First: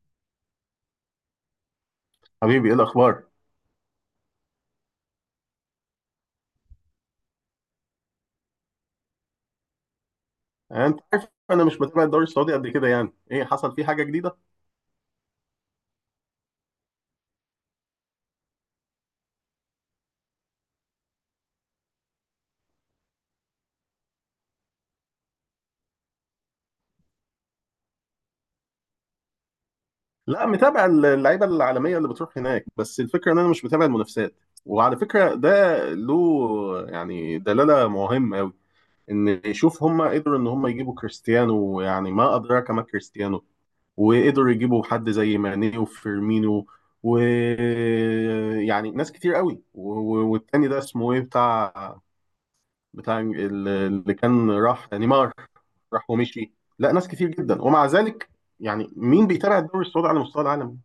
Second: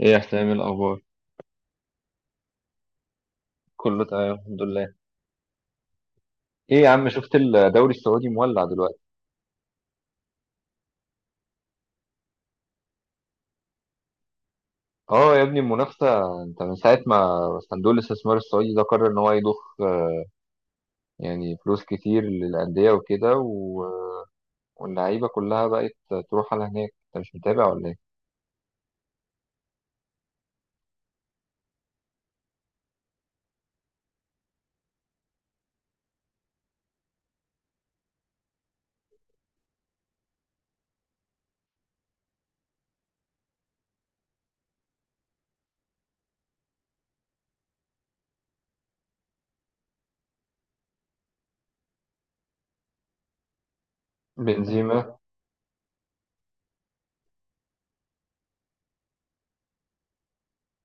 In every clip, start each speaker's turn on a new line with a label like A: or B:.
A: ايه يا حسام، إيه الاخبار؟
B: حبيبي، ايه الاخبار؟
A: كله تمام الحمد لله. ايه يا عم، شفت الدوري السعودي مولع دلوقتي؟
B: يعني انت عارف انا مش متابع الدوري السعودي قد كده، يعني ايه حصل فيه حاجه جديده؟
A: اه يا ابني المنافسه. انت من ساعه ما صندوق الاستثمار السعودي ده قرر ان هو يضخ يعني فلوس كتير للانديه وكده و... واللعيبه كلها بقت تروح على هناك، انت مش متابع ولا ايه؟
B: لا، متابع اللعيبه العالميه اللي بتروح هناك، بس الفكره ان انا مش متابع المنافسات. وعلى فكره ده له يعني دلاله مهمه قوي، ان يشوف هم قدروا ان هم يجيبوا كريستيانو، يعني ما ادراك ما كريستيانو. وقدروا يجيبوا حد زي ماني وفيرمينو، ويعني ناس كتير قوي والتاني ده اسمه ايه، بتاع اللي كان راح
A: بنزيما.
B: نيمار؟ راح ومشي. لا، ناس كتير جدا، ومع ذلك يعني مين بيتابع الدوري السعودي على مستوى العالم؟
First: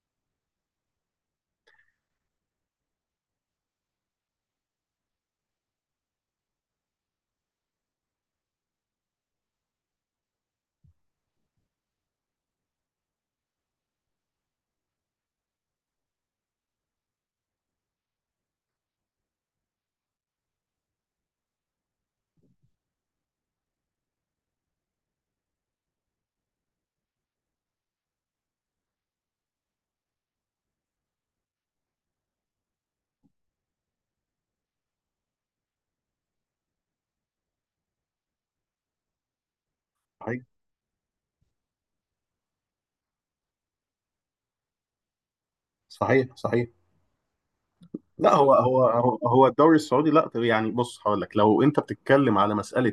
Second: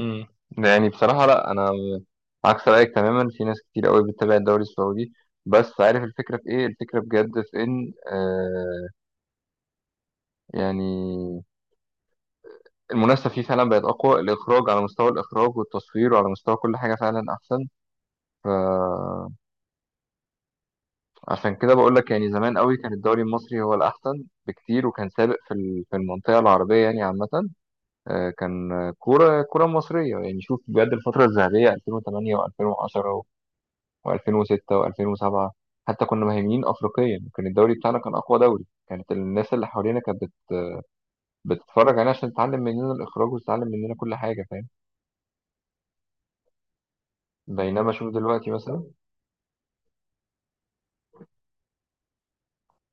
A: امم يعني بصراحه، لا انا عكس رايك تماما، في ناس كتير قوي بتتابع الدوري السعودي. بس عارف الفكره في ايه؟ الفكره بجد في ان يعني المنافسة فيه فعلا بقت أقوى، الإخراج، على مستوى الإخراج والتصوير وعلى مستوى كل حاجة فعلا أحسن. فعشان كده بقول لك، يعني زمان قوي كان الدوري المصري هو الأحسن بكتير، وكان سابق في المنطقة العربية يعني عامة. كان كورة مصرية. يعني شوف بجد، الفترة الذهبية 2008 و2010 و2006 و2007، حتى كنا مهيمنين أفريقيا، كان الدوري بتاعنا كان أقوى دوري، كانت الناس اللي حوالينا كانت
B: صحيح،
A: بتتفرج علينا عشان تتعلم مننا الإخراج وتتعلم مننا كل حاجة، فاهم؟
B: صحيح، صحيح.
A: بينما شوف
B: لا،
A: دلوقتي
B: هو هو
A: مثلا.
B: هو هو الدوري السعودي، لا طب يعني بص، هقول لك، لو انت بتتكلم على مساله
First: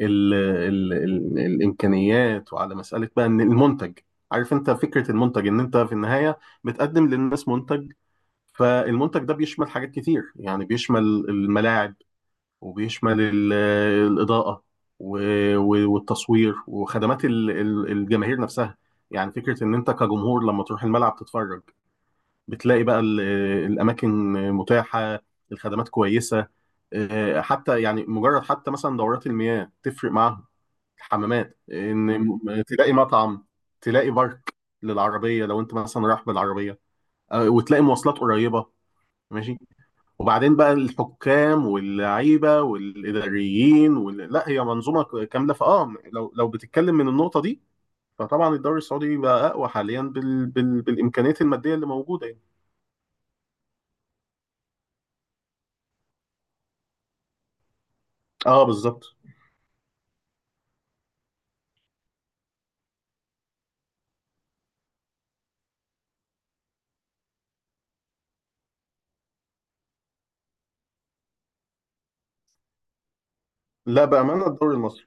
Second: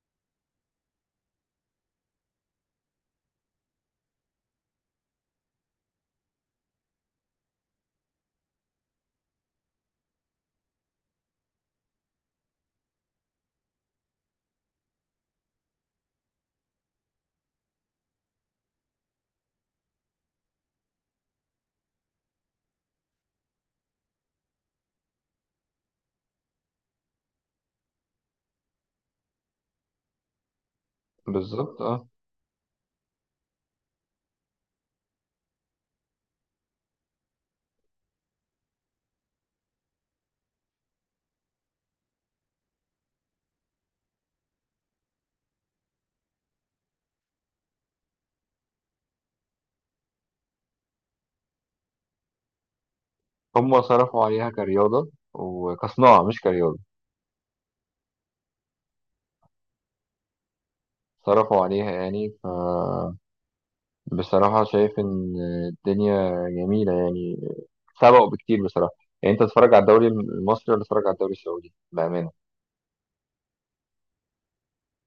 B: ال ال ال الامكانيات، وعلى مساله بقى ان المنتج، عارف انت فكره المنتج، ان انت في النهايه بتقدم للناس منتج. فالمنتج ده بيشمل حاجات كتير، يعني بيشمل الملاعب، وبيشمل الإضاءة والتصوير، وخدمات الجماهير نفسها. يعني فكرة إن أنت كجمهور لما تروح الملعب تتفرج، بتلاقي بقى الأماكن متاحة، الخدمات كويسة، حتى يعني مجرد حتى مثلا دورات المياه تفرق معاهم، الحمامات،
A: بالظبط، اه.
B: إن تلاقي مطعم، تلاقي بارك للعربية لو أنت مثلا رايح بالعربية، وتلاقي مواصلات قريبة، ماشي. وبعدين بقى الحكام واللعيبه والاداريين لا، هي منظومه كامله، فاه، لو بتتكلم من النقطه دي، فطبعا الدوري السعودي بقى اقوى حاليا بالامكانيات الماديه اللي موجوده يعني.
A: هم صرفوا عليها كرياضة وكصناعة، مش كرياضة.
B: اه، بالظبط.
A: صرفوا عليها يعني. فبصراحة شايف إن الدنيا جميلة يعني، سبقوا بكتير بصراحة. يعني أنت تتفرج على الدوري المصري ولا تتفرج على الدوري السعودي بأمانة؟
B: لا، بامانه الدوري المصري.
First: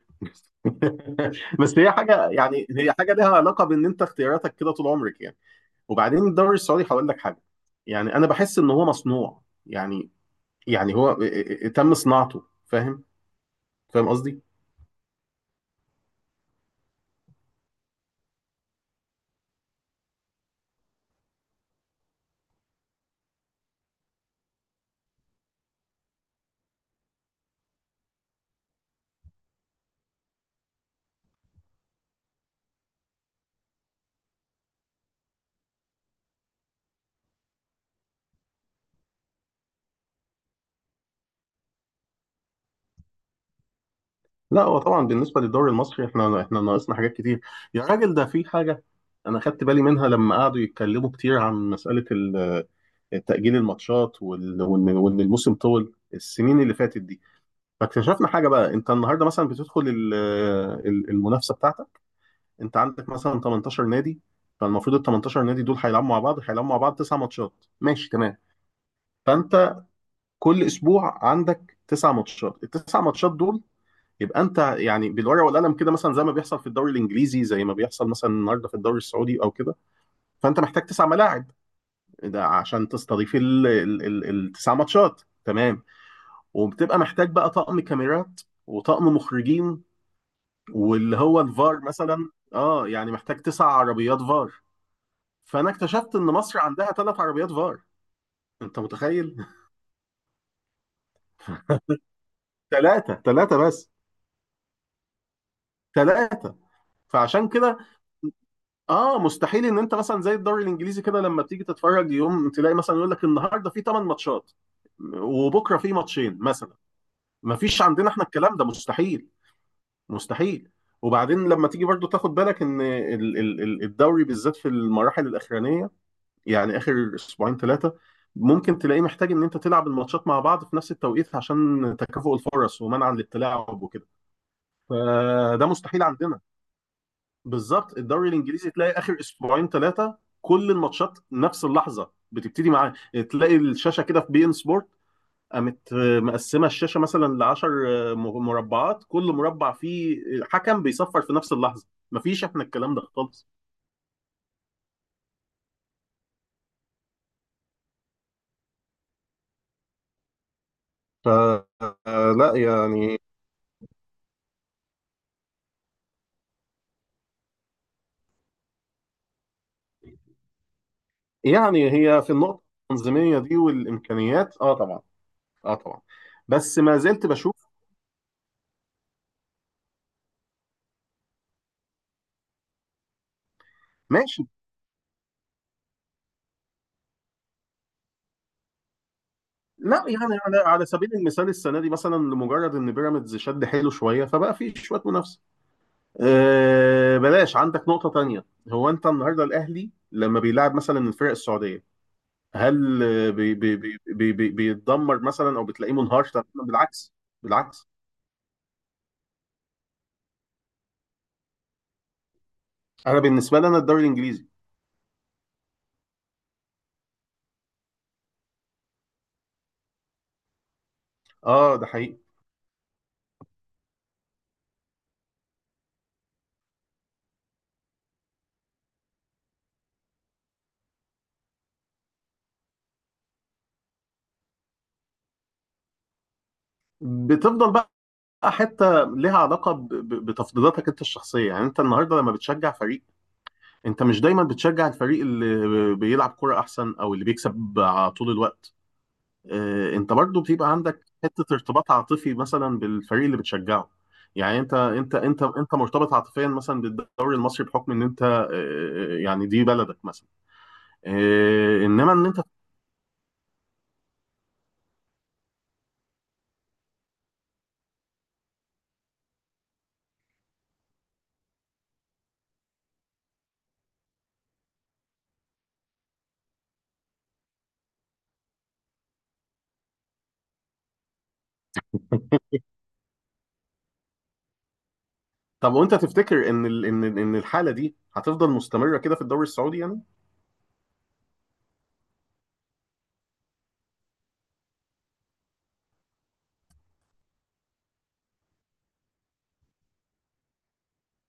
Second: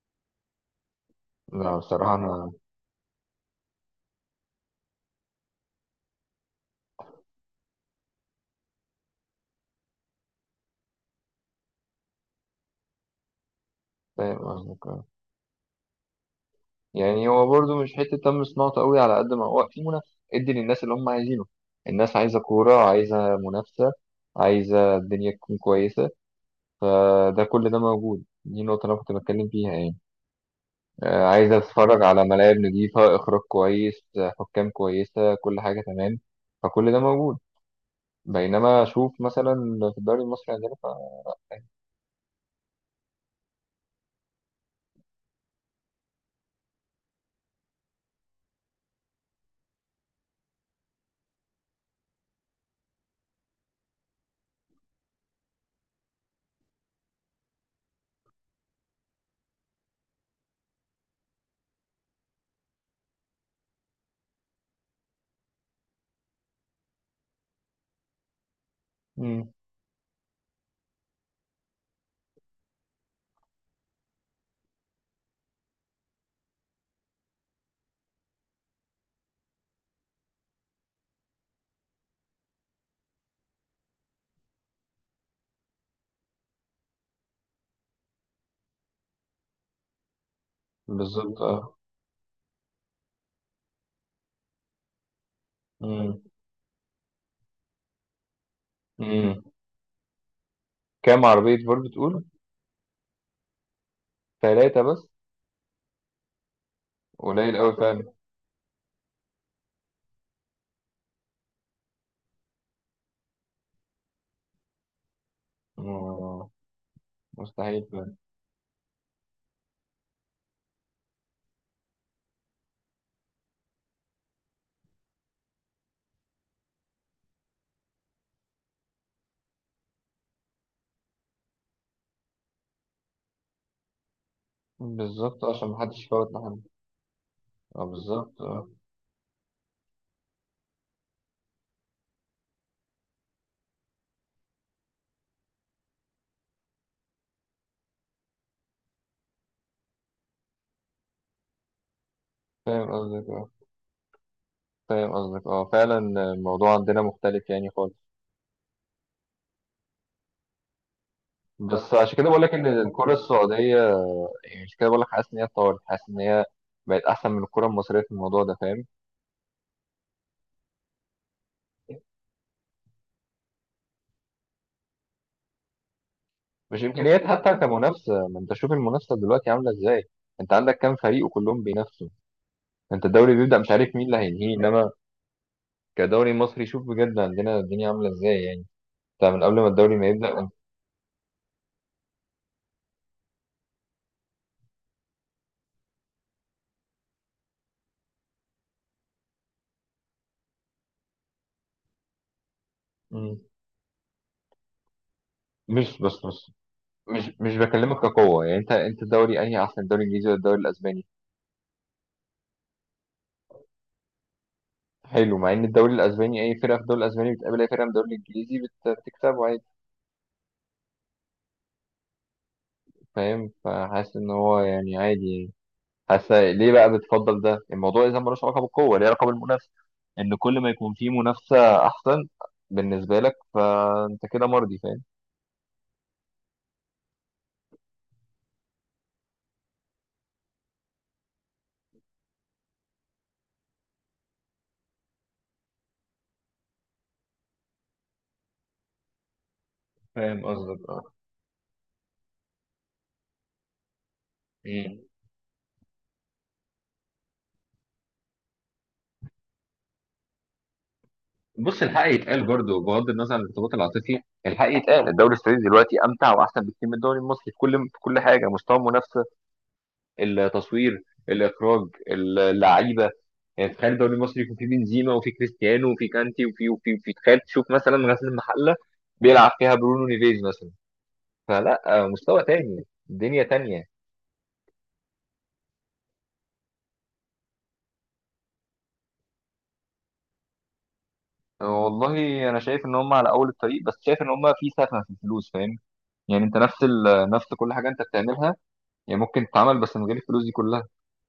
A: لا
B: بس هي
A: بصراحة
B: حاجه،
A: أنا.
B: يعني هي حاجه لها علاقه بان انت اختياراتك كده طول عمرك يعني. وبعدين الدوري السعودي هقول لك حاجه، يعني انا بحس ان هو مصنوع، يعني يعني هو تم صناعته، فاهم؟ فاهم
A: فاهم
B: قصدي؟
A: قصدك، آه. يعني هو برضه مش حتة تم صناعته قوي، على قد ما هو في منافسة ادي للناس اللي هم عايزينه. الناس عايزة كورة، عايزة منافسة، عايزة الدنيا تكون كويسة، فده كل ده موجود. دي النقطة اللي أنا كنت بتكلم فيها يعني. عايز اتفرج على ملاعب نظيفة، اخراج كويس، حكام كويسة، كل حاجة تمام، فكل ده موجود. بينما اشوف مثلا في الدوري المصري عندنا ف...
B: لا، هو طبعا بالنسبه للدوري المصري، احنا ناقصنا حاجات كتير. يا راجل، ده في حاجه انا خدت بالي منها لما قعدوا يتكلموا كتير عن مساله تأجيل الماتشات، وان الموسم طول السنين اللي فاتت دي. فاكتشفنا حاجه بقى، انت النهارده مثلا بتدخل المنافسه بتاعتك. انت عندك مثلا 18 نادي، فالمفروض ال 18 نادي دول هيلعبوا مع بعض، تسع ماتشات، ماشي تمام.
A: مم.
B: فانت كل اسبوع عندك تسع ماتشات، التسع ماتشات دول، يبقى انت يعني بالورقه والقلم كده، مثلا زي ما بيحصل في الدوري الانجليزي، زي ما بيحصل مثلا النهارده في الدوري السعودي او كده، فانت محتاج تسع ملاعب، ده عشان تستضيف التسع ماتشات، تمام. وبتبقى محتاج بقى طقم كاميرات، وطقم مخرجين، واللي هو
A: بالظبط، اه.
B: الفار مثلا، يعني محتاج تسع عربيات فار. فانا اكتشفت
A: مم.
B: ان مصر عندها ثلاث عربيات فار، انت
A: مم.
B: متخيل؟
A: كام عربية فول بتقول؟
B: ثلاثه، ثلاثه بس.
A: ثلاثة بس؟
B: ثلاثه. فعشان
A: قليل قوي
B: كده،
A: فعلا.
B: اه مستحيل ان انت مثلا زي الدوري الانجليزي كده، لما بتيجي تتفرج يوم، تلاقي مثلا يقول لك النهارده في 8 ماتشات، وبكره في ماتشين
A: مم.
B: مثلا. ما
A: مستحيل
B: فيش عندنا
A: فعلا.
B: احنا، الكلام ده مستحيل، مستحيل. وبعدين لما تيجي برضو تاخد بالك ان الدوري بالذات في المراحل الاخرانيه، يعني اخر اسبوعين ثلاثه، ممكن تلاقيه محتاج ان انت تلعب الماتشات مع بعض في نفس التوقيت، عشان تكافؤ الفرص ومنع الاتلاعب وكده.
A: بالظبط،
B: فده
A: عشان
B: مستحيل
A: محدش يفوت
B: عندنا.
A: لحد. اه
B: بالظبط، الدوري
A: بالظبط، اه.
B: الانجليزي تلاقي اخر اسبوعين ثلاثه كل الماتشات نفس اللحظه بتبتدي معاه، تلاقي الشاشه كده في بي ان سبورت قامت مقسمه الشاشه مثلا ل 10 مربعات، كل مربع فيه حكم بيصفر في نفس اللحظه. مفيش احنا
A: فاهم
B: الكلام ده
A: قصدك،
B: خالص.
A: اه. فاهم قصدك، اه فعلا. الموضوع عندنا مختلف يعني خالص.
B: ف
A: بس عشان كده
B: آه،
A: بقول لك
B: لا
A: ان الكرة
B: يعني،
A: السعودية، يعني مش كده بقول لك، حاسس ان هي اتطورت، حاسس ان هي بقت احسن من الكره المصريه في الموضوع ده، فاهم؟
B: يعني هي في النقطه التنظيميه دي والامكانيات، اه طبعا، اه طبعا، بس
A: مش
B: ما
A: امكانيات،
B: زلت
A: حتى
B: بشوف.
A: كمنافسه. ما انت شوف المنافسه دلوقتي عامله ازاي، انت عندك كام فريق وكلهم بينافسوا. انت الدوري بيبدا مش عارف مين اللي
B: ماشي.
A: هينهيه، انما كدوري مصري شوف بجد عندنا الدنيا عامله ازاي يعني، انت من قبل ما الدوري
B: لا
A: ما
B: يعني،
A: يبدا انت-
B: على سبيل المثال السنه دي مثلا، لمجرد ان بيراميدز شد حيله شويه، فبقى في شويه منافسه. أه، بلاش، عندك نقطه تانية. هو انت النهارده الاهلي لما بيلعب مثلا الفرق السعوديه، هل
A: مم.
B: بي بي بي بي بي بيتدمر مثلا، او بتلاقيه
A: مش
B: منهار
A: بس
B: تماما؟
A: بس
B: بالعكس،
A: مش
B: بالعكس.
A: بكلمك كقوه. يعني انت الدوري انهي احسن، الدوري الانجليزي ولا الدوري الاسباني؟
B: انا بالنسبه لي انا الدوري الانجليزي.
A: حلو، مع ان الدوري الاسباني، اي فرقه في الدوري الاسباني بتقابل اي فرقه من الدوري الانجليزي بتكسبه عادي.
B: اه، ده حقيقي.
A: فاهم؟ فحاسس ان هو يعني عادي يعني. حاسه ليه بقى بتفضل ده؟ الموضوع اذا ملوش علاقه بالقوه، ليه علاقه بالمنافسه. ان كل ما يكون في منافسه احسن بالنسبه لك، فانت كده مرضي، فاهم؟
B: بتفضل بقى، حته لها علاقه بتفضيلاتك انت الشخصيه، يعني انت النهارده لما بتشجع فريق، انت مش دايما بتشجع الفريق اللي بيلعب كرة احسن او اللي بيكسب على طول الوقت. اه، انت برضو
A: فاهم
B: بتبقى
A: قصدك، اه.
B: عندك حتة ارتباط عاطفي مثلا بالفريق اللي بتشجعه. يعني انت
A: مم.
B: انت انت انت مرتبط عاطفيا مثلا بالدوري المصري بحكم ان انت يعني دي بلدك مثلا،
A: بص،
B: اه،
A: الحق
B: انما ان انت،
A: يتقال برضه، بغض النظر عن الارتباط العاطفي، الحق يتقال الدوري السعودي دلوقتي امتع واحسن بكتير من الدوري المصري، في كل في كل حاجه، مستوى المنافسه، التصوير، الاخراج، اللعيبه. يعني تخيل الدوري المصري يكون فيه بنزيما وفيه كريستيانو وفيه كانتي وفيه وفيه وفيه، تخيل تشوف مثلا غزل المحله بيلعب فيها برونو نيفيز مثلا. فلا، مستوى تاني، دنيا تانية.
B: طب وانت تفتكر ان ان الحالة دي هتفضل مستمرة كده في الدوري السعودي يعني؟
A: والله انا شايف ان هم على اول الطريق، بس شايف ان هم في سخنه في الفلوس، فاهم؟ يعني انت نفس ال... نفس كل حاجه انت بتعملها، يعني ممكن تتعمل بس من غير الفلوس دي كلها.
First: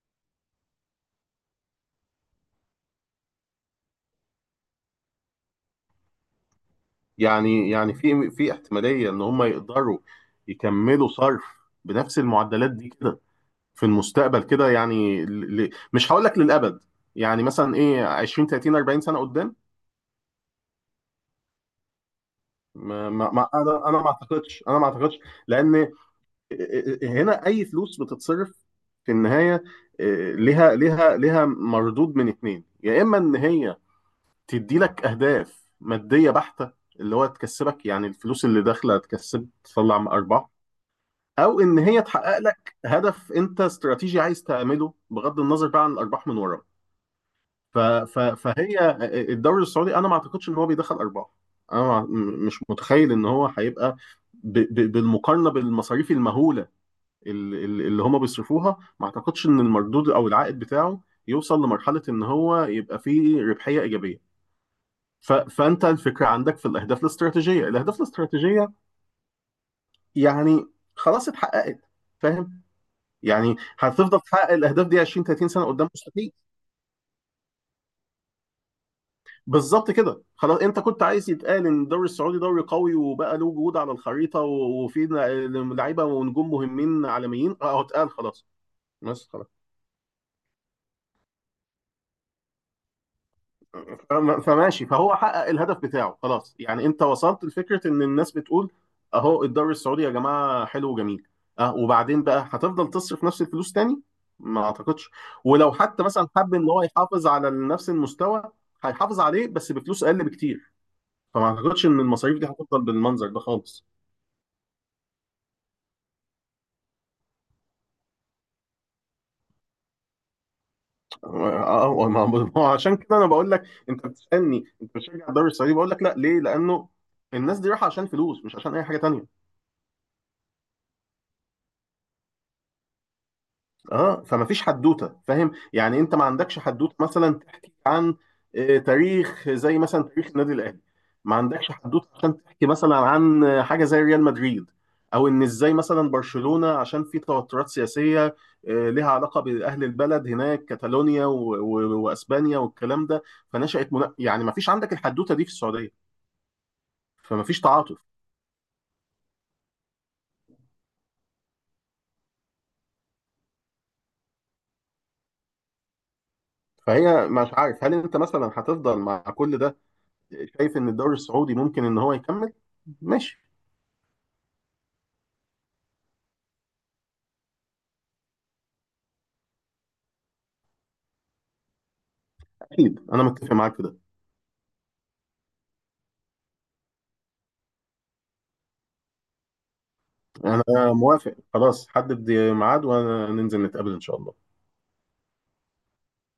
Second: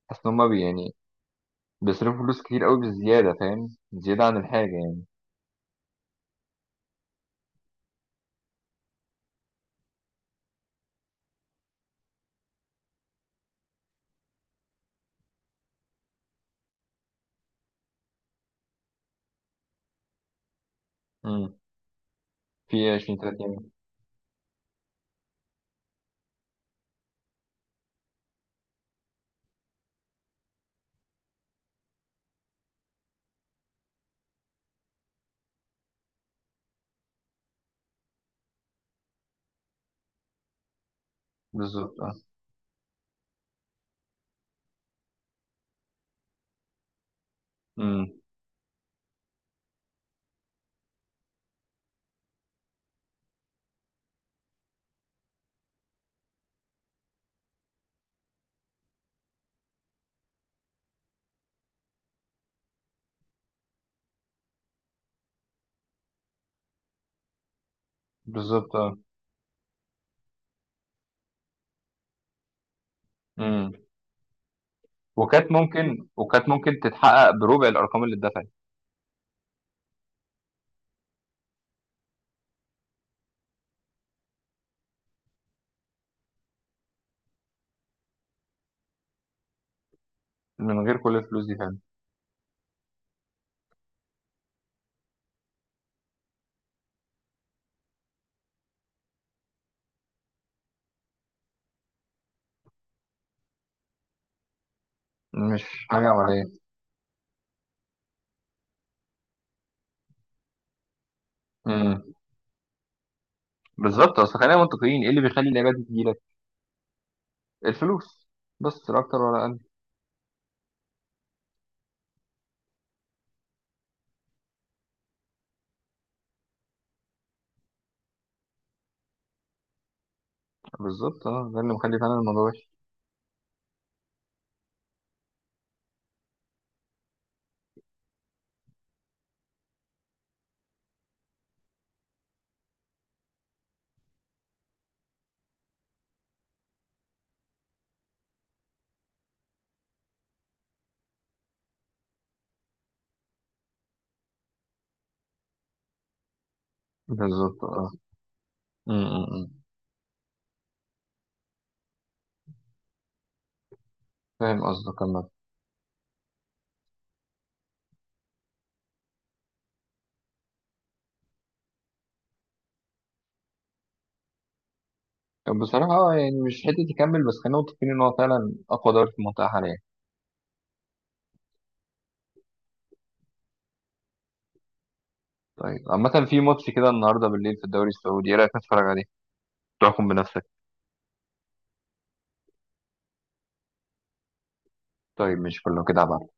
A: حاسس ان هم بي يعني بيصرفوا فلوس كتير قوي بالزياده، فاهم؟ زياده عن الحاجه يعني.
B: يعني، في احتمالية ان هم يقدروا يكملوا صرف بنفس المعدلات دي كده في المستقبل كده، يعني مش هقول لك للأبد، يعني مثلا ايه 20، 30، 40 سنة قدام.
A: امم في
B: ما...
A: 20
B: ما... ما...
A: 30 يوم.
B: انا ما اعتقدش. لأن هنا اي فلوس بتتصرف في النهاية، ليها مردود من اتنين، يا اما ان هي تدي لك اهداف مادية بحتة، اللي هو تكسبك يعني، الفلوس اللي داخلة تكسب تطلع ارباح، او ان
A: بالظبط،
B: هي
A: اه.
B: تحقق لك هدف انت استراتيجي عايز تعمله بغض النظر بقى عن الارباح من وراه.
A: امم
B: فهي، الدوري السعودي انا ما اعتقدش ان هو بيدخل ارباح. انا ما... م- مش متخيل ان هو هيبقى، بالمقارنه بالمصاريف المهوله اللي هم بيصرفوها، ما اعتقدش ان المردود او العائد بتاعه يوصل لمرحله ان هو يبقى فيه ربحيه ايجابيه. فانت الفكره عندك في الاهداف الاستراتيجيه،
A: بالظبط، اه.
B: يعني خلاص اتحققت، فاهم؟ يعني
A: امم
B: هتفضل تحقق الاهداف دي 20، 30
A: وكانت
B: سنه قدام؟
A: ممكن،
B: مستحيل.
A: وكانت ممكن تتحقق بربع الارقام اللي اتدفعت،
B: بالظبط كده، خلاص. انت كنت عايز يتقال ان الدوري السعودي دوري قوي وبقى له وجود على الخريطه، وفي لعيبه ونجوم مهمين عالميين، اه، اتقال، خلاص، بس خلاص.
A: من غير كل الفلوس دي، فاهم؟
B: فماشي، فهو حقق الهدف بتاعه خلاص، يعني انت وصلت لفكره ان الناس بتقول اهو الدوري السعودي يا جماعه حلو وجميل. اه وبعدين بقى هتفضل تصرف نفس الفلوس تاني؟ ما اعتقدش.
A: مش
B: ولو حتى
A: حاجه
B: مثلا حب ان هو يحافظ على نفس المستوى، هيحافظ عليه بس بفلوس اقل بكتير. فما اعتقدش ان
A: عمليه.
B: المصاريف دي هتفضل بالمنظر ده خالص.
A: بالظبط، اصل خلينا منطقيين، ايه اللي بيخلي اللعيبه دي تجيلك؟ الفلوس، بس لا اكتر ولا اقل.
B: اه، ما هو عشان كده انا بقول لك، انت بتسالني انت بتشجع الدوري السعودي؟ بقول لك لا. ليه؟ لانه الناس دي رايحه عشان فلوس، مش عشان اي حاجه تانيه.
A: بالظبط، اه، ده اللي مخلي فعلا الموضوع وحش.
B: اه فما فيش حدوته، فاهم؟ يعني انت ما عندكش حدوته مثلا تحكي عن تاريخ، زي مثلا تاريخ النادي الاهلي. ما عندكش حدوته عشان تحكي مثلا عن حاجه زي ريال مدريد، او ان ازاي مثلا برشلونه عشان في توترات سياسيه، لها علاقه باهل البلد هناك كاتالونيا واسبانيا والكلام ده. يعني ما فيش عندك الحدوته دي في السعوديه، فما فيش
A: بالظبط، اه.
B: تعاطف.
A: م- م- م. فاهم قصدك عامة.
B: فهي، مش عارف هل انت مثلا هتفضل مع كل ده شايف ان الدوري السعودي ممكن ان هو يكمل؟ ماشي،
A: بصراحة يعني مش حتة يكمل، بس خلينا متفقين إن هو فعلا أقوى دوري في المنطقة حاليا.
B: اكيد انا متفق معاك في ده.
A: طيب عامة، في ماتش كده النهاردة بالليل في الدوري السعودي، إيه رأيك نتفرج عليه؟ تحكم بنفسك.
B: انا موافق، خلاص حدد ميعاد وننزل نتقابل ان شاء الله.
A: طيب مش كله كده عبعا.